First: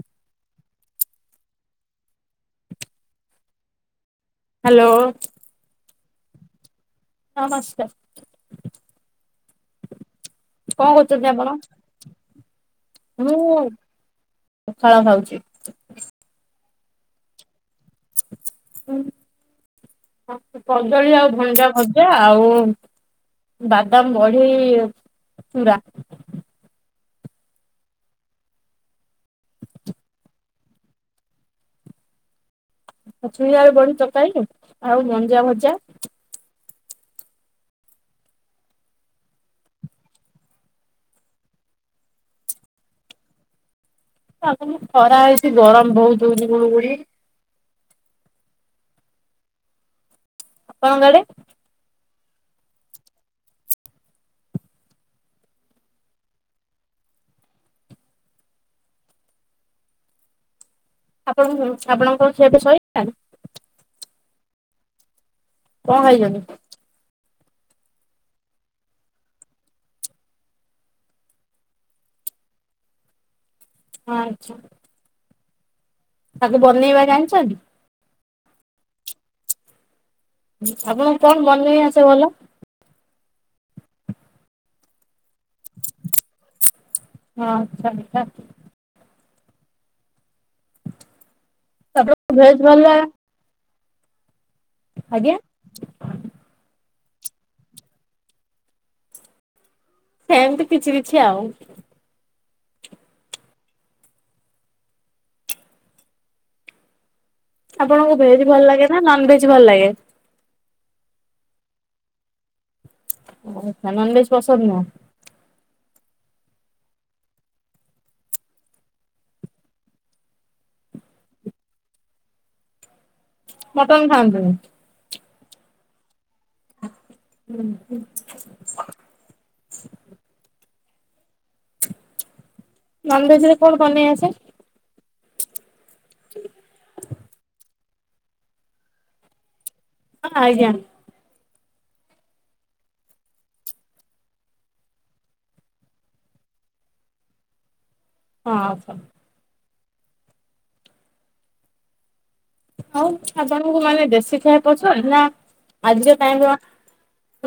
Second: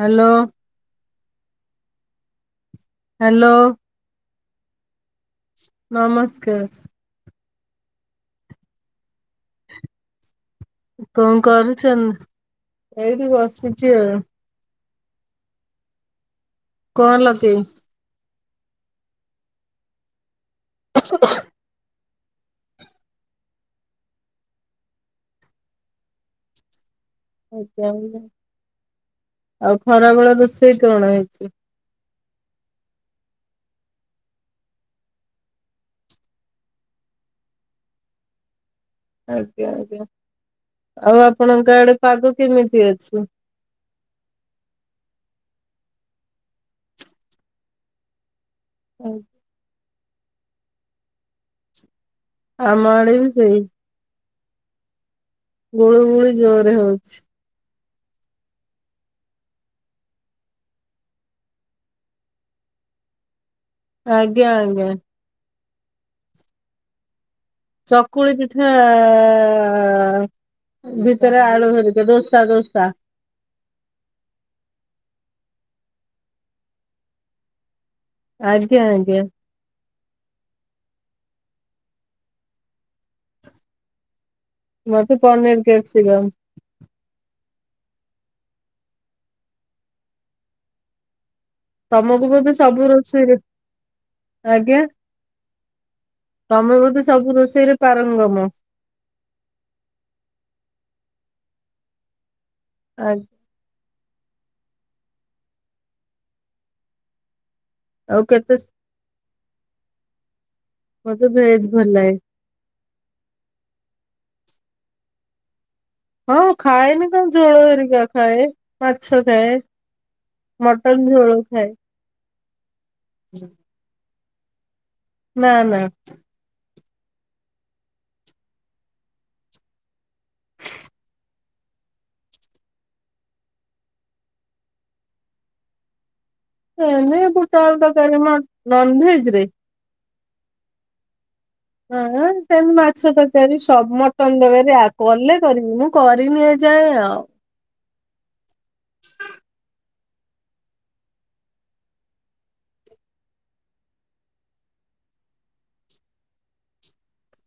Hello? Hello? Hello? ନମସ୍କାର। ନମସ୍କାର। କରୁଛନ୍ତି କଣ ଆପଣ? କରୁଚନ୍? ଫଳ ଖାଉଚି। କଣ ହେଲା କି? କଦଳୀ ଆଉ ଭଣ୍ଡା ଭ ଜା ଆଉ ବାଦାମ ବଢୀ ଚୁରା। ଆଛା ଆଉ, ଆଉ ଖରାବେଳ ରୋଷେଇ କଣ ହେଇଚି? ଛୁଇଁ ଆଳୁ ବଢି ତରକାରୀ ଆଉ ଆଉ ମଞ୍ଜା ଭଜା ଆଜ୍ଞା ଆଜ୍ଞା। ଆଉ ଆପଣଙ୍କ ଆଡେ ପାଗ କେମିତି ଅଛି? ପାଗନା ଖରା ହୋଉଚି ଗରମ ବୋହୁତ ହୋଉଚି ଗୁଳୁଗୁଳି। ଆଉ ଆପଣଙ୍କ ଆଡେ? ଆମ ଆଡେ ବି ସେଇ ଗୁଳୁଗୁଳି ଜୋରେ ହୋଉଚି। ଆପଣ ଆପଣଙ୍କ ଝିଅ ଏବେ ଶୋଇଲାଣି? ଆଜ୍ଞ ଆଜ୍ଞା। କଣ ଖାଇଚନ୍ତି? ଚକୁଳି ପିଠାଆ ଭିତରେ ଆଳୁ ଭରିକା ଦୋସା ଦୋସା। ଅ ଆଚ୍ଛା। ତାକୁ ବନେଇବା ଜାଣିଚନ୍ତି? ଆଜ୍ଞା ଆଜ୍ଞା। ଆପଣଙ୍କୁ କଣ ବନେଇ ଆସେ ଭଲ? ମତେ ପନିର୍ କ୍ୟାପସିଗମ୍ ଆଛା ଆଛା। ତମକୁ ତାପରେ ବୋଧେ ଭେଜ ଭଲ ସବୁ ଲାଗେ? ରୋଷେଇରେ ଆଜ୍ଞା ଆଜ୍ଞା ତମେ ବୋଧେ ସବୁ ରୋଷେଇରେ ପାରଙ୍ଗମ। ସେମତି କିଛି କିଛି ଆଉ। ଆ ଆପଣଙ୍କୁ ଆଉ ଭେଜ୍ କେତେ ଭଲଲାଗେ ନା ନନ୍ ଭେଜ୍ ଭଲଲାଗେ? ମତେ ଭେଜ୍ ଭଲଲାଗେ। ଆ ନନ୍ ଭେଜ୍ ପସନ୍ଦ ନୁହଁ? ହଁ ଖାଏନି କଣ ଝୋଳ ହରିକା ଖାଏ ମାଛ ଖାଏ। ମଟନ୍ ଝୋଳ ଖାଏ। ମଟନ ଖାଆନ୍ତୁନି। ନାଁ ନା। ହୁଁ ହଁ। ନନ ଭେଜ୍ ରେ କଣ ବନେଇ ଆସେ? ଏମ ବୁଟା ଆଳୁ ତରକାରି ନନଭେଜ ରେ ହଁ ଆଜ୍ଞା। ହଁ ସେମିତି ମାଛ ତରକାରି ସବ ମଟନ ତରକାରି ଆଉ କଲେ କରିବି ମୁଁ କରିନି। ସେ ଆଉ। ହଁ ଅଛ। ଆଉ ଆପଣଙ୍କୁ ମାନେ ଦେଶୀ ଖାଇଆ ପସନ୍ଦ ନ ଆଜିର ଟାଇମ୍ ର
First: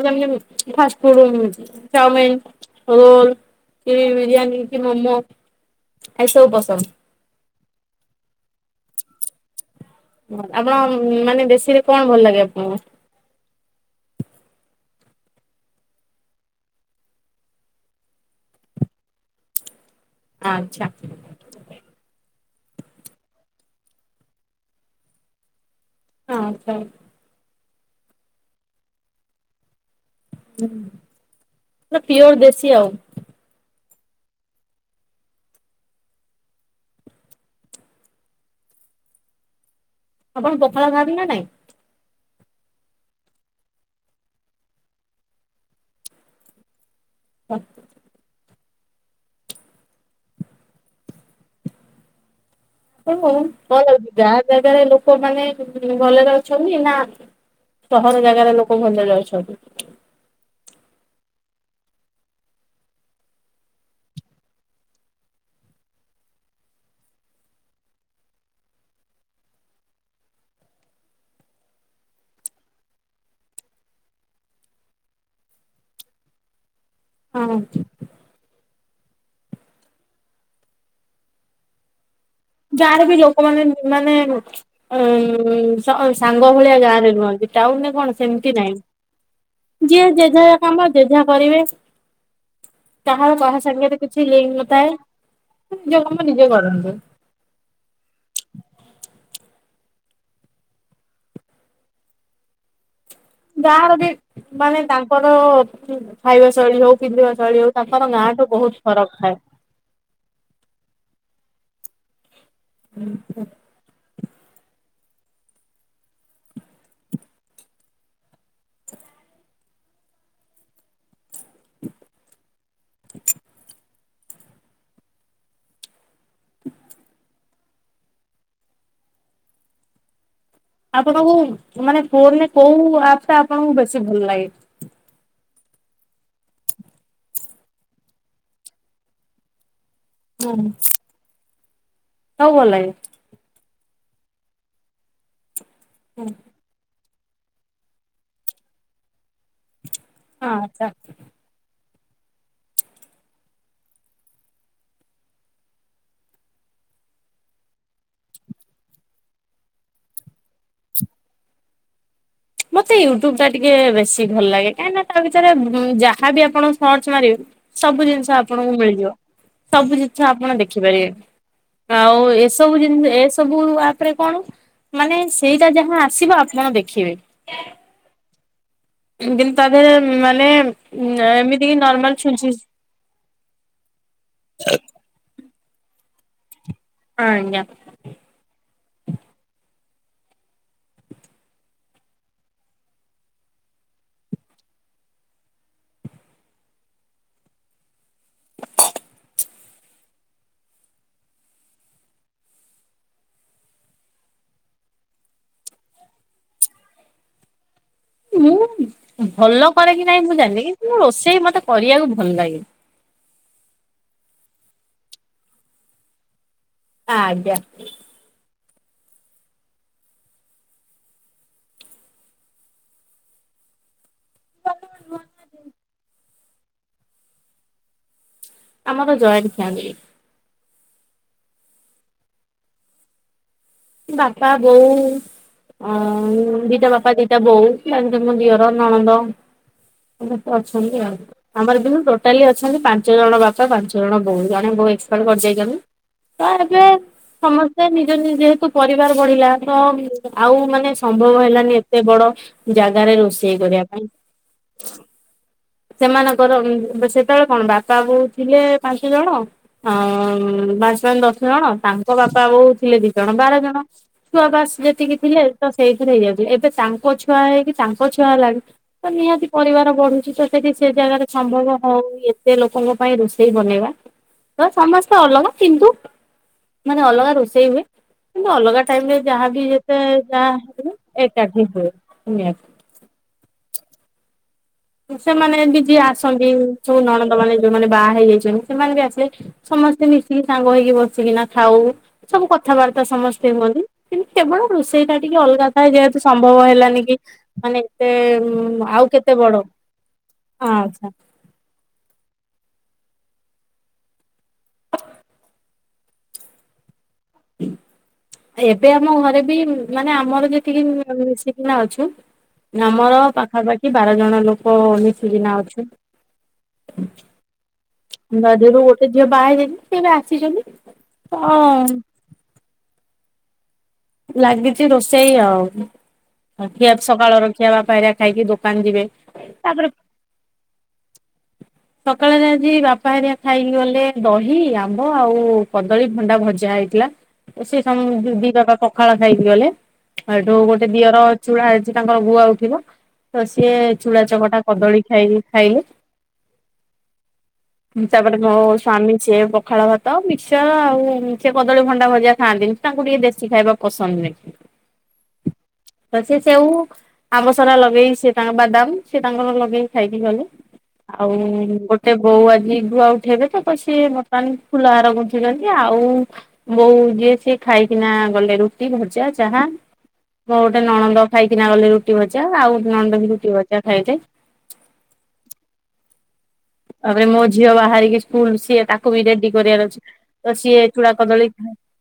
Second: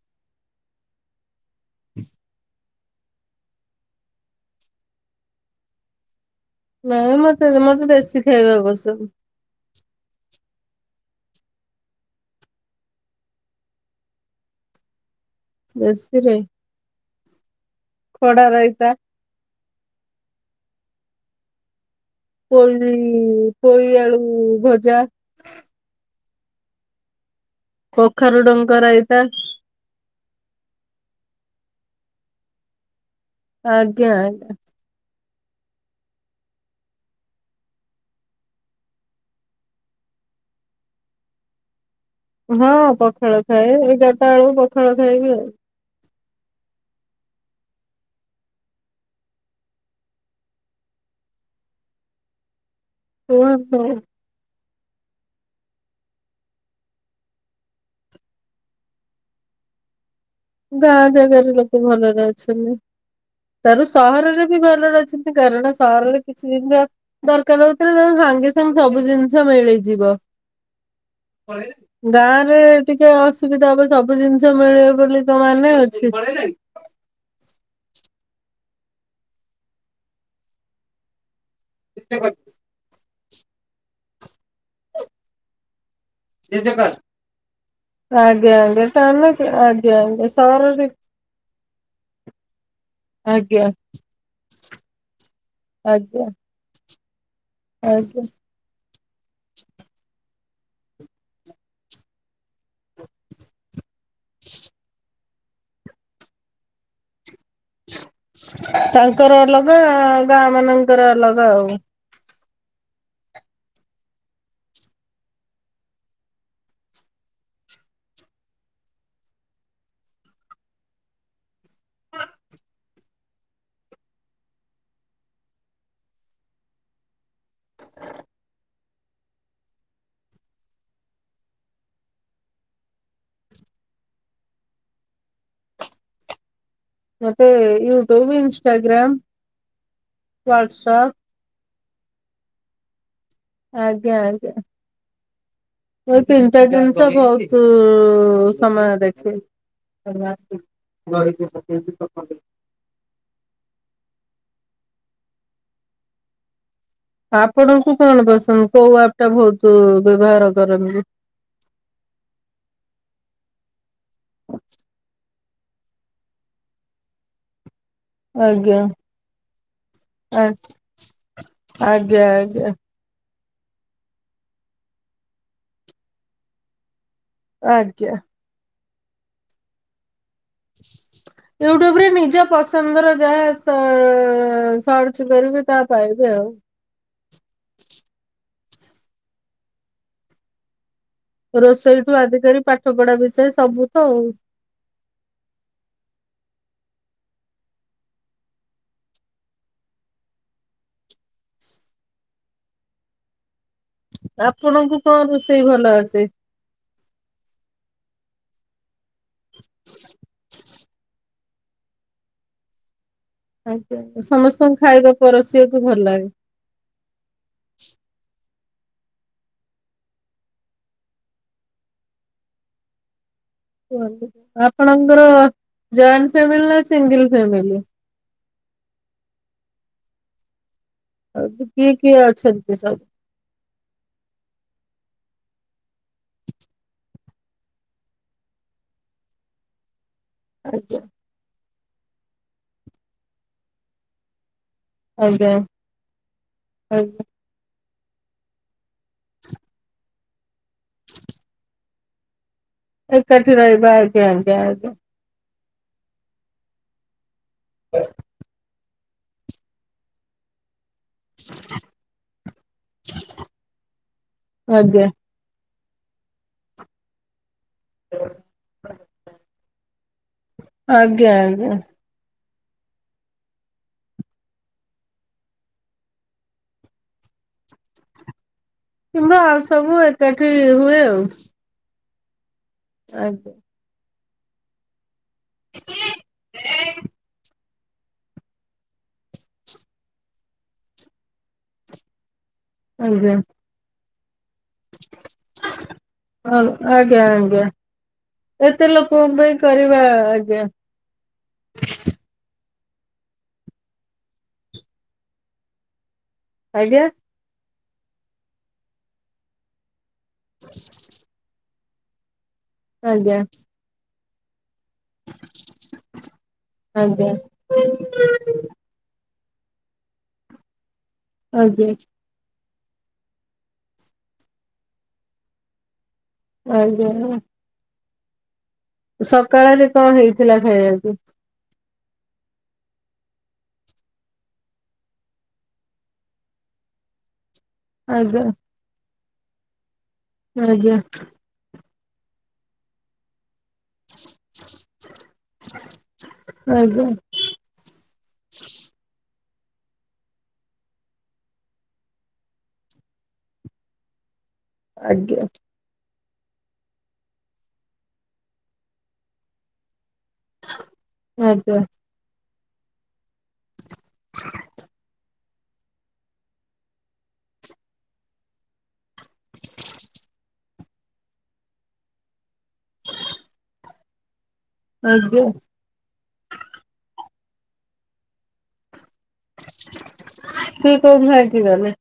ଯେମିତ କି ଫାଷ୍ଟ ଫୁଡ୍ ଚାଉମିନ, ରୋଲ୍ କି ବିରିୟାନୀ କି ମୋମୋ ଏସବୁ ପସନ୍ଦ। ନାଇଁ ମତେ ମତେ ଦେଶୀ ଖାଇବା ପସନ୍ଦ। ଆପଣ ମାନେ ଦେଶୀରେ କଣ ଭଲ ଲାଗେ ଆପଣଙ୍କୁ? ବେଶୀରେ ଖଡା ରାଇତା। ଆଚ୍ଛା। ପୋଇ ପୋଇ ଆଳୁ ଭଜା। ହଁ ଆଚ୍ଛା। କଖାରୁ ଡଙ୍କ ରାଇତା। ହୁଁ ପୁରା ପିଓର ଦେଶୀ ଆଉ। ଆଜ୍ଞା ଆଜ୍ଞା। ଆପଣ ପଖାଳ ଖାଆନ୍ତି ନା ନାଇଁ? ହଁ ପଖାଳ ଖାଏ ଏଗାରଟା ଏଳକୁ ପଖାଳ ଖାଇବି ଆଉ। ହକ୍। [unintelligible] କୁହନ୍ତୁ ଗାଁ ଜାଗାରେ ଲୋକମାନେ ଭଲରେ ଅଛନ୍ତି ନା ସହର ଜାଗାରେ ଲୋକ ଭଲରେ ଅଛନ୍ତି? ଗାଁ ଜାଗାରେ ଲୋକ ଭଲରେ ଅଛନ୍ତି। ତାର ସହରରେ ବି ଭଲରେ ଅଛନ୍ତି କାରଣ ସହରରେ କିଛି ଦିନ ଜିନିଷ ଦରକାର ହଉ ଥିଲେ ତମେ ସହ ସାଙ୍ଗେ ସାଙ୍ଗେ ସବୁ ଜିନିଷ ମିଳିଯିବ। ଗାଁରେ ଟିକେ ଅସୁବିଧା ହବ ସବୁ ଜିନିଷ ମିଳିବ ବୋଲି ତ ମାନେ ଅଛି। ହଁ। [inaudible] ଯାହାର ବି ଲୋକମାନେ ମାନେ ଏ ସା ସାଙ୍ଗ ଭଳିଆ ଗାଁରେ ରୁହନ୍ତି, ଟାଉନରେ କଣ ଆଜ୍ଞା ସେମିତି ଆଜ୍ଞା ତାହେଲେ ନାହିଁ ଆଜ୍ଞା ଯିଏ ଆଜ୍ଞା ଯେ ଯା ସହରରେ କାମ ଯେ ଯା କରିବେ। [inaudible] କାହାର କାହା ଆଜ୍ଞା ସାଙ୍ଗରେ କିଛି ଲିଙ୍କ ନଥାଏ ନିଜ କାମ ନିଜେ କରନ୍ତୁ। ଆଉ ସେ ଗାଁ ର ବି ମାନେ ତାଙ୍କର ବି ଖାଇବା ଶୈଳୀ ହଉ ପିନ୍ଧିବା ଶୈ ତାଙ୍କର ଅଲଗା ଗାଁ ମାନଙ୍କର ଅଲଗା ଆଉ। ହୁଁ ତ। [inaudible] [inaudible] ଆପଣଙ୍କୁ ମାନେ ଫୋନରେ କୋଉ ଆପ୍ ଟା ଆପଣଙ୍କୁ ବେଶୀ ଭଲ ଲାଗେ। ମତେ ୟୁଟ୍ୟୁବ, ଇନସଟାଗ୍ରାମ, ୱାଟସପ୍। କଉ ଭଲ ଲାଗେ। ଆଜ୍ଞା ଆଜ୍ଞା ଯଉ ତିନିଟା ଜନିଶ୍ ତ ବହୁତ୍ ଉଁ ସମୟ ଦେଖେ। ଆଚ୍ଛା। [unintelligible] ଆପଣଙ୍କୁ କଣ ପସନ୍ଦ କୋଉ ଆପ୍ ଟା ବହୁତୁ ବ୍ୟବହାର କରନ୍ତି। [inaudible] ମତେ ୟୁଟ୍ୟୁବ୍ ଟା ଟିକେ ବେଶୀ ଭଲ ଲାଗେ କାହିଁକି ତା ଭି ତରେ ଯାହାବି ଆପଣ ସର୍ଚ୍ଚ ମାରିବେ ସେ ସବୁ ଜିନିଷ ଆପଣଙ୍କୁ ଆଜ୍ଞା ମିଳିଯିବ ସବୁ ଜିନିଷ ଆ ଆପଣ ଦେଖିପାରିଏ। ଆଉ ଆଜ୍ଞା ଆଜ୍ଞା ଏସବୁ ଜିନି ଏ ସ ସବୁ ଆପ ରେ କଣ ମାନେ ସେଇଟା ଯାହା ଆସିବ ଆପଣ ଦେଖିବେ। ଆଜ୍ଞା। ତିନିଦିନ ତଳେ ହ ୟୁଟ୍ୟୁବରେ ନିଜ ଛୁଞ୍ଚି ପସନ୍ଦର ଯାହା ସର୍ଚ କରିବ। ତା ପାଇବେ ଆଉ। ଆଜ୍ଞା। ରୋଷେଇଠୁ ଆଧିକାର ପାଠ ପଢା ବିଷୟରେ ସବୁ ତ ଆଉ ଆପଣଙ୍କୁ କଣ ରୋଷେଇ ଭଲ ଆସେ? ମୁଁ ଭଲ କରେ କି ନାଇଁ ମୁଁ ଜାଣିବି ରୋଷେଇ ମତେ କରିବାକୁ ଭଲ ଲାଗେ। ଆଜ୍ଞା ସମସ୍ତଙ୍କୁ ଖାଇବା ପରସିବାକୁ ଭଲ ଲାଗେ। ଆଜ୍ଞା। ଆପଣଙ୍କର ଜଏଣ୍ଟ ଫାମିଲ ନା ସିଙ୍ଗଲ ଫାମିଲି? ଆମର ତ ଜଏଣ୍ଟ ଫ୍ୟାମିଲି। ଆଉ କିଏ କିଏ ଅଛନ୍ତି କି ସବୁ? ବାପା ବୋଉ ଅ ଦିଟା ବାପା ଦିଟା ବୋଉ ତା ସହିତ ମୋ ଦଝିଅର ନଣନ୍ଦ। ସ୍ତେ ଅଛନ୍ତି ଆଜ୍ଞା ଆଉ ଆମର ବି ଟୋଟାଲି ଅଛନ୍ତି ପାଞ୍ଚ ଜଣ ବାପା ପାଞ୍ଚ ଜଣ ଭଉଣୀ। ଜଣେ ବହୁ ଏପ ଆଜ୍ଞା କରିଦେଇଲେ ତ ଏବେ ଆଜ୍ଞା ସମସ୍ତେ ନିଜ ନିଜେତୁ ପରିବାର ବଢିଲା ତ ଆଉ ମାନେ ସମ୍ଭବ ହେଲାନି ଏତେ ବଡ ଜାଗାରେ ରୋଷେଇ ଏକାଠି କରିବା ରହିବା ପାଇଁ ଆଜ୍ଞା ଆଜ୍ଞା ସେମାନଙ୍କର ସେତେବେଳେ କଣ ବାପା ବୋଉ ଥିଲେ। ଜଣ ଆ ଦଶ ଜଣ ତାଙ୍କ ବାପା ବୋଉ ଥିଲେ ଦି ଜଣ ବାର ଜଣ ଛୁଆବାସ ଆଜ୍ଞା ଯେତିକି ଥିଲେ। ତ ସେଇଥିରେ ହେଇଯାଉଥିଲା ଏବେ ତାଙ୍କ ଛୁଆ ହେଇକି ତାଙ୍କ ଛୁଆ ହେଲାଣି ତ ନିହାତି ପରିବାର ବଢୁଛି ତ। ସେଠି ସେ ଜାଗାରେ ଆଜ୍ଞା ଆଜ୍ଞା ସମ୍ଭବ ଆଜ୍ଞା ହଉ ସେ ଲୋକଙ୍କ ପାଇଁ ରୋଷେଇ ବନେଇବା ତ ସମସ୍ତେ ଅଲଗା କିନ୍ତୁ ମାନେ ଅଲଗା ରୋଷେଇ ହୁଏ କିନ୍ତୁ ଅଲଗା ଖାଇଲେ କିମ୍ବା ଆଉ ଯାହାଵି ସବୁ ଯେତେ ଏକାଠି ଯାହା ହୁଏ ଆଉ ଏକାଠି ହୁଏ ନିହାତି। ଆଜ୍ଞା। ସେମାନେ ବି ଯିଏ ଆସନ୍ତି ଯୋଉ ନଣନ୍ଦ ମାନେ। ଯୋଉମାନେ ବାହା ହେଇଯାଇଛନ୍ତି ସେମାନେ ବି ଆସିଲେ ସମସ୍ତେ ମିଶିକି ସାଙ୍ଗ ହେଇକି ବସିକିନା ଖାଉ। ସବୁ କଥାବାର୍ତ୍ତା ଆଜ୍ଞା ସମସ୍ତେ ହୁଅନ୍ତି କିନ୍ତୁ କେବଳ ରୋଷେଇ ଟା ଟିକେ ଅଲଗା ଥାଏ ଯେହେତୁ ସମ୍ଭବ ହେଲାନି କି ଆଜ୍ଞା ଆଜ୍ଞା ମାନେ ଏତେ ଏତେ ଆଉ ଲୋକଙ୍କ କେତେ ପାଇଁ ବଡ। କରିବା ଆଜ୍ଞା। ଆଚ୍ଛା ଆଜ୍ଞା। ଏବେ ଆମ ଘରେ ବି ମାନେ ଆମର ଯେତିକି ମିଶିକିନା ଅଛି। ଆମର ଆଜ୍ଞା ପାଖାପାଖି ବାର ଜଣ ଲୋକ। ହଁ ମିଶିକିନା ଅଛୁ ଆଜ୍ଞା ଗୋଟେ ବାହାହେଇଛନ୍ତି ସେ ଏବେ ଆସିଛନ୍ତି ହଁ। ଆଜ୍ଞା ଲାଗିଚ ରୋଷେଇ ଆଉ ଖିଆ ଆଜ୍ଞା ସକାଳର ଖିଆ ବା ପାଆ ଖାଇକି ଦୋକ ସକାଳରେ କଣ ହେଇଥିଲା ଖାଇବାକୁ? ସକାଳେରେ ଆଜି ବାପା ହାରଆ ଖାଇକି ଗଲେ ଦହି ଆମ୍ବ ଆଉ କଦଳୀ ଭଣ୍ଡା ଭଜା। ଆଇଥିଲା। ଏ ସିଏ ସମ ଦି ଆଜ୍ଞା ଦି ବାପା ପଖାଳ ଖାଇକି ଗଲେ। ଏଇଠୁ ଗୋଟେ ଆଜ୍ଞା ଦିଅର ଚୁଡା ହେ ସେ ତାଙ୍କର ଗୁଆ ଉଠିବ ତ ସିଏ ଚୁଡା ଚକଟା କଦଳୀ ଖାଇକି ଖାଇଲେ। ଆଜ୍ଞା ଉଁ ତାପରେ ମୋ ସ୍ଵାମୀ ସିଏ ପଖାଳ ଭାତ ମିକ୍ସଚର ଆଉ ଉଁ ସେ କଦଳୀ ଭଣ୍ଡା ଭଜା ଖାଆନ୍ତିନି ତାଙ୍କୁ ଟିକେ ଦେଶୀ ଖାଇବା ପସନ୍ଦ ନୁହେଁ। ଆଜ୍ଞା। ତ ସେ ସେଉ ଆମ୍ବ ସଡା ଲଗେଇ ସିଏ ତାଙ୍କ ବାଦାମ ସିଏ ତାଙ୍କର ଲଗେଇ ଖାଇକି ଗଲେ। ଆଉ ଉଁ ଆଜ୍ଞା ଗୋଟେ ବୋଉ ଆଜି ଗୁଆ ଉଠେଇବେ ତ ତ ସିଏ ବର୍ତ୍ତମାନ ଫୁଲ ହାର ଗୁନ୍ ନ୍ଥୁ ଛନ୍ତି ଆଉ ବୋଉ ଯିଏ ସିଏ ଖାଇକିନା ଗଲେ ରୁଟି ଭ ଜା ଚାହା ମୋର ଗୋଟେ ନଣନ୍ଦ ଖାଇକିନା ଗଲେ ରୁଟି ଭଜା ଆଉ ଗୋଟେ ନଣନ୍ଦ ବି ରୁଟି ଭଜା ଖାଇଲେ। ଆଜ୍ଞା। ତାପରେ ମୋ ଝିଅ ବାହାରିକି ସ୍କୁଲ ସିଏ ତା କୁ ବି ରେଡି କରିଆର ଅଛି। ତ ସିଏ ଚୁଡା କୋଉଠି କଦଳୀ ଖାଇକି ଗଲେ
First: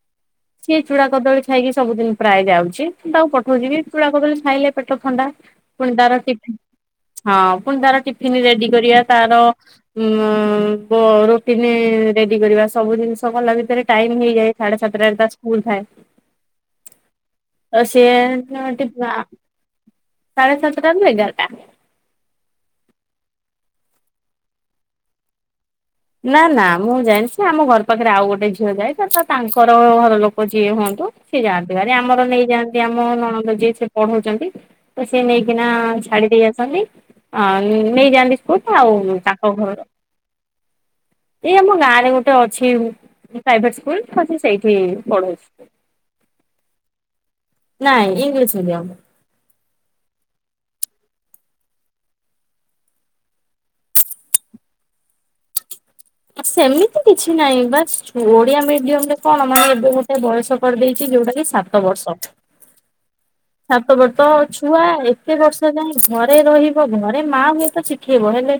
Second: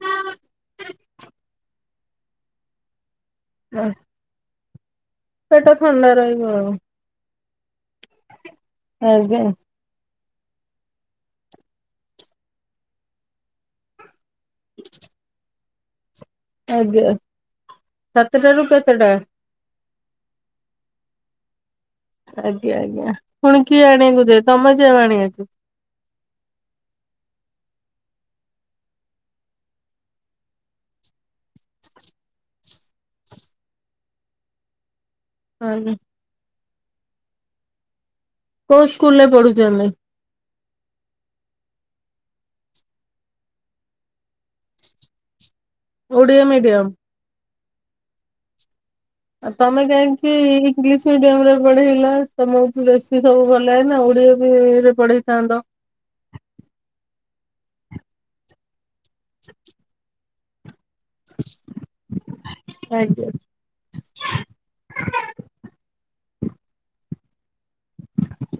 ସିଏ ଚୁଡା କଦଳୀ ଖାଇକି ସବୁଦିନି ପ୍ରାୟେ ଯାଉଛି ମୁଁ ତାକୁ ପଠଉଚି ବି ଚୁଡା କଦଳୀ ଖାଇଲେ ତ ଥଣ୍ଡା ପେଟ ପୁଣି ଥଣ୍ଡା ତାର ରହିବ ଟିଫି ଆଉ ହଁ ପୁଣି ତାର ଟିଫିନି ରେଡି କରିଆ ଆଜ୍ଞା ତାର ଉଁ ବ ରୁଟିନି ରେଡି କରିବା ସବୁ ଜିନିଷ କଲା ଭିତରେ ଟାଇମ୍ ମି ହେଇଯାଏ ସାଢେ ସାତେଟାରେ ତା ସ୍କୁଲ ଥାଏ। ଆଜ୍ଞା। ଅ ସିଏ ନା ସାତଟାରୁ ଟି କେତେଟା ଆ ସାଢ଼େ ସାତେଟାରୁ ଏଗାରଟା। ଆଜ୍ଞା ଆଜ୍ଞା। ପୁଣି କିଏ ଆଣିଆକୁ ଯାଏ ତମେ ଯାଅ ଆଣିବାକୁ? ନା ନା ମୁଁ ଯାଏନି ସିଏ ଆମ ଘର ପାଖରେ ଆଉ ଗୋଟେ ଝିଅ ଯାଏ ତ ତ ତାଙ୍କର ଘର ଲୋକ ଯିଏ ହୁଅ ତ ସିଏ ଯାଆନ୍ତି ଭାରି ଆମର ନେଇଯାଆନ୍ତି ଆମ ନଣନ୍ଦ ଯିଏ ସିଏ ପଢଉଚନ୍ତି। ତ ସିଏ ନେଇକିନା ଆଜ୍ଞା ଛାଡି ଦେଇ ଆସନ୍ତି ଆ ଉଁ ନେଇଯାଆନ୍ତି। ସ୍କୁଲ କୋଉ ଆଉ ସ୍କୁଲ ରେ ତାଙ୍କ ଘର ପଢୁଚନ୍ତି? ଏଇ ଆମ ଗାଁ ରେ ଗୋଟେ ଅଛି ପ୍ରାଇଭେଟ ସ୍କୁଲ ତ ସିଏ ସେଇଠି ପଢୁଛି। ଓଡ଼ିଆ ମିଡିୟମ? ନାଇଁ ଇଂଲିଶ ମିଡିୟମ। ଆଉ ତମେ କାହିଁକି ଇଂଲିଶ ମିଡିୟମ ରେ ପଢେଇଲ ତମକୁ ବେଶୀ ସବୁ ଭଲ ଲାଗେ ନା ଓଡିଆ ବି ଇଏରେ ପଢେଇଥାନ୍ତ। ସେମିତି କିଛି ନାହିଁ ବା ଓଡିଆ ମିଡିୟମ ରେ କଣ ମାନେ ଏବେ ଗୋଟେ ବୟସ କରିଦେଇ ଚି ଯୋଉଟା କି ସାତ ବର୍ଷ। ଆଜ୍ଞା ସାତ ବର୍ଷ ଛୁଆ ଏତେ ବର୍ଷ ଯାଏ ଘରେ ରହିବ ଘ ରେ ମାଆ ହୁଏ ତ ଶିଖେଇବ ହେଲେ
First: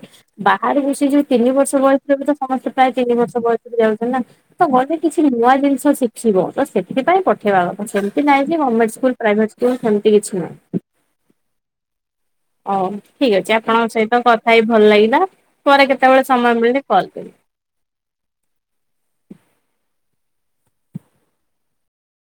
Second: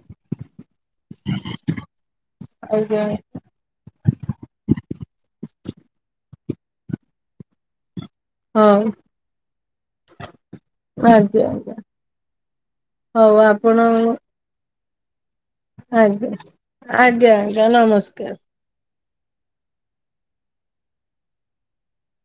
ବାହାରେବି ସେ ଯୋଉ ତିନି ବର୍ଷ ବୟସ ରେ ତ ପ୍ରାୟେ ଆଜ୍ଞା ତିନି ବର୍ଷ ବୟସରୁ ଯାଉଚନ୍ତି ନା ତ ଗଲେ କିଛି ନୂଆ ଜିନିଷ ଶି ଖିବ ତ ସେଥିପାଇଁ ପଠେଇବା ତ ସେ ମିତି ନାଇଁ ଯେ ହଁ ଗମେଣ୍ଟ ସ୍କୁଲ ପ୍ରାଇଭେଟ ସ୍କୁଲ ସେମତି କିଛି ନାହିଁ। ଆଜ୍ଞା ଆଜ୍ଞା। ହଉ ଠିକ୍ ଅଛି ଆପଣଙ୍କ ସହିତ କଥା ହେଇ ଭଲ ଲାଗିଲା। ପରେ କେତେବେଳେ ଆଜ୍ଞା ସମୟ ମିଳିଲେ କଲ ଆଜ୍ଞା ଆଜ୍ଞା ନମସ୍କାର। କରିବି।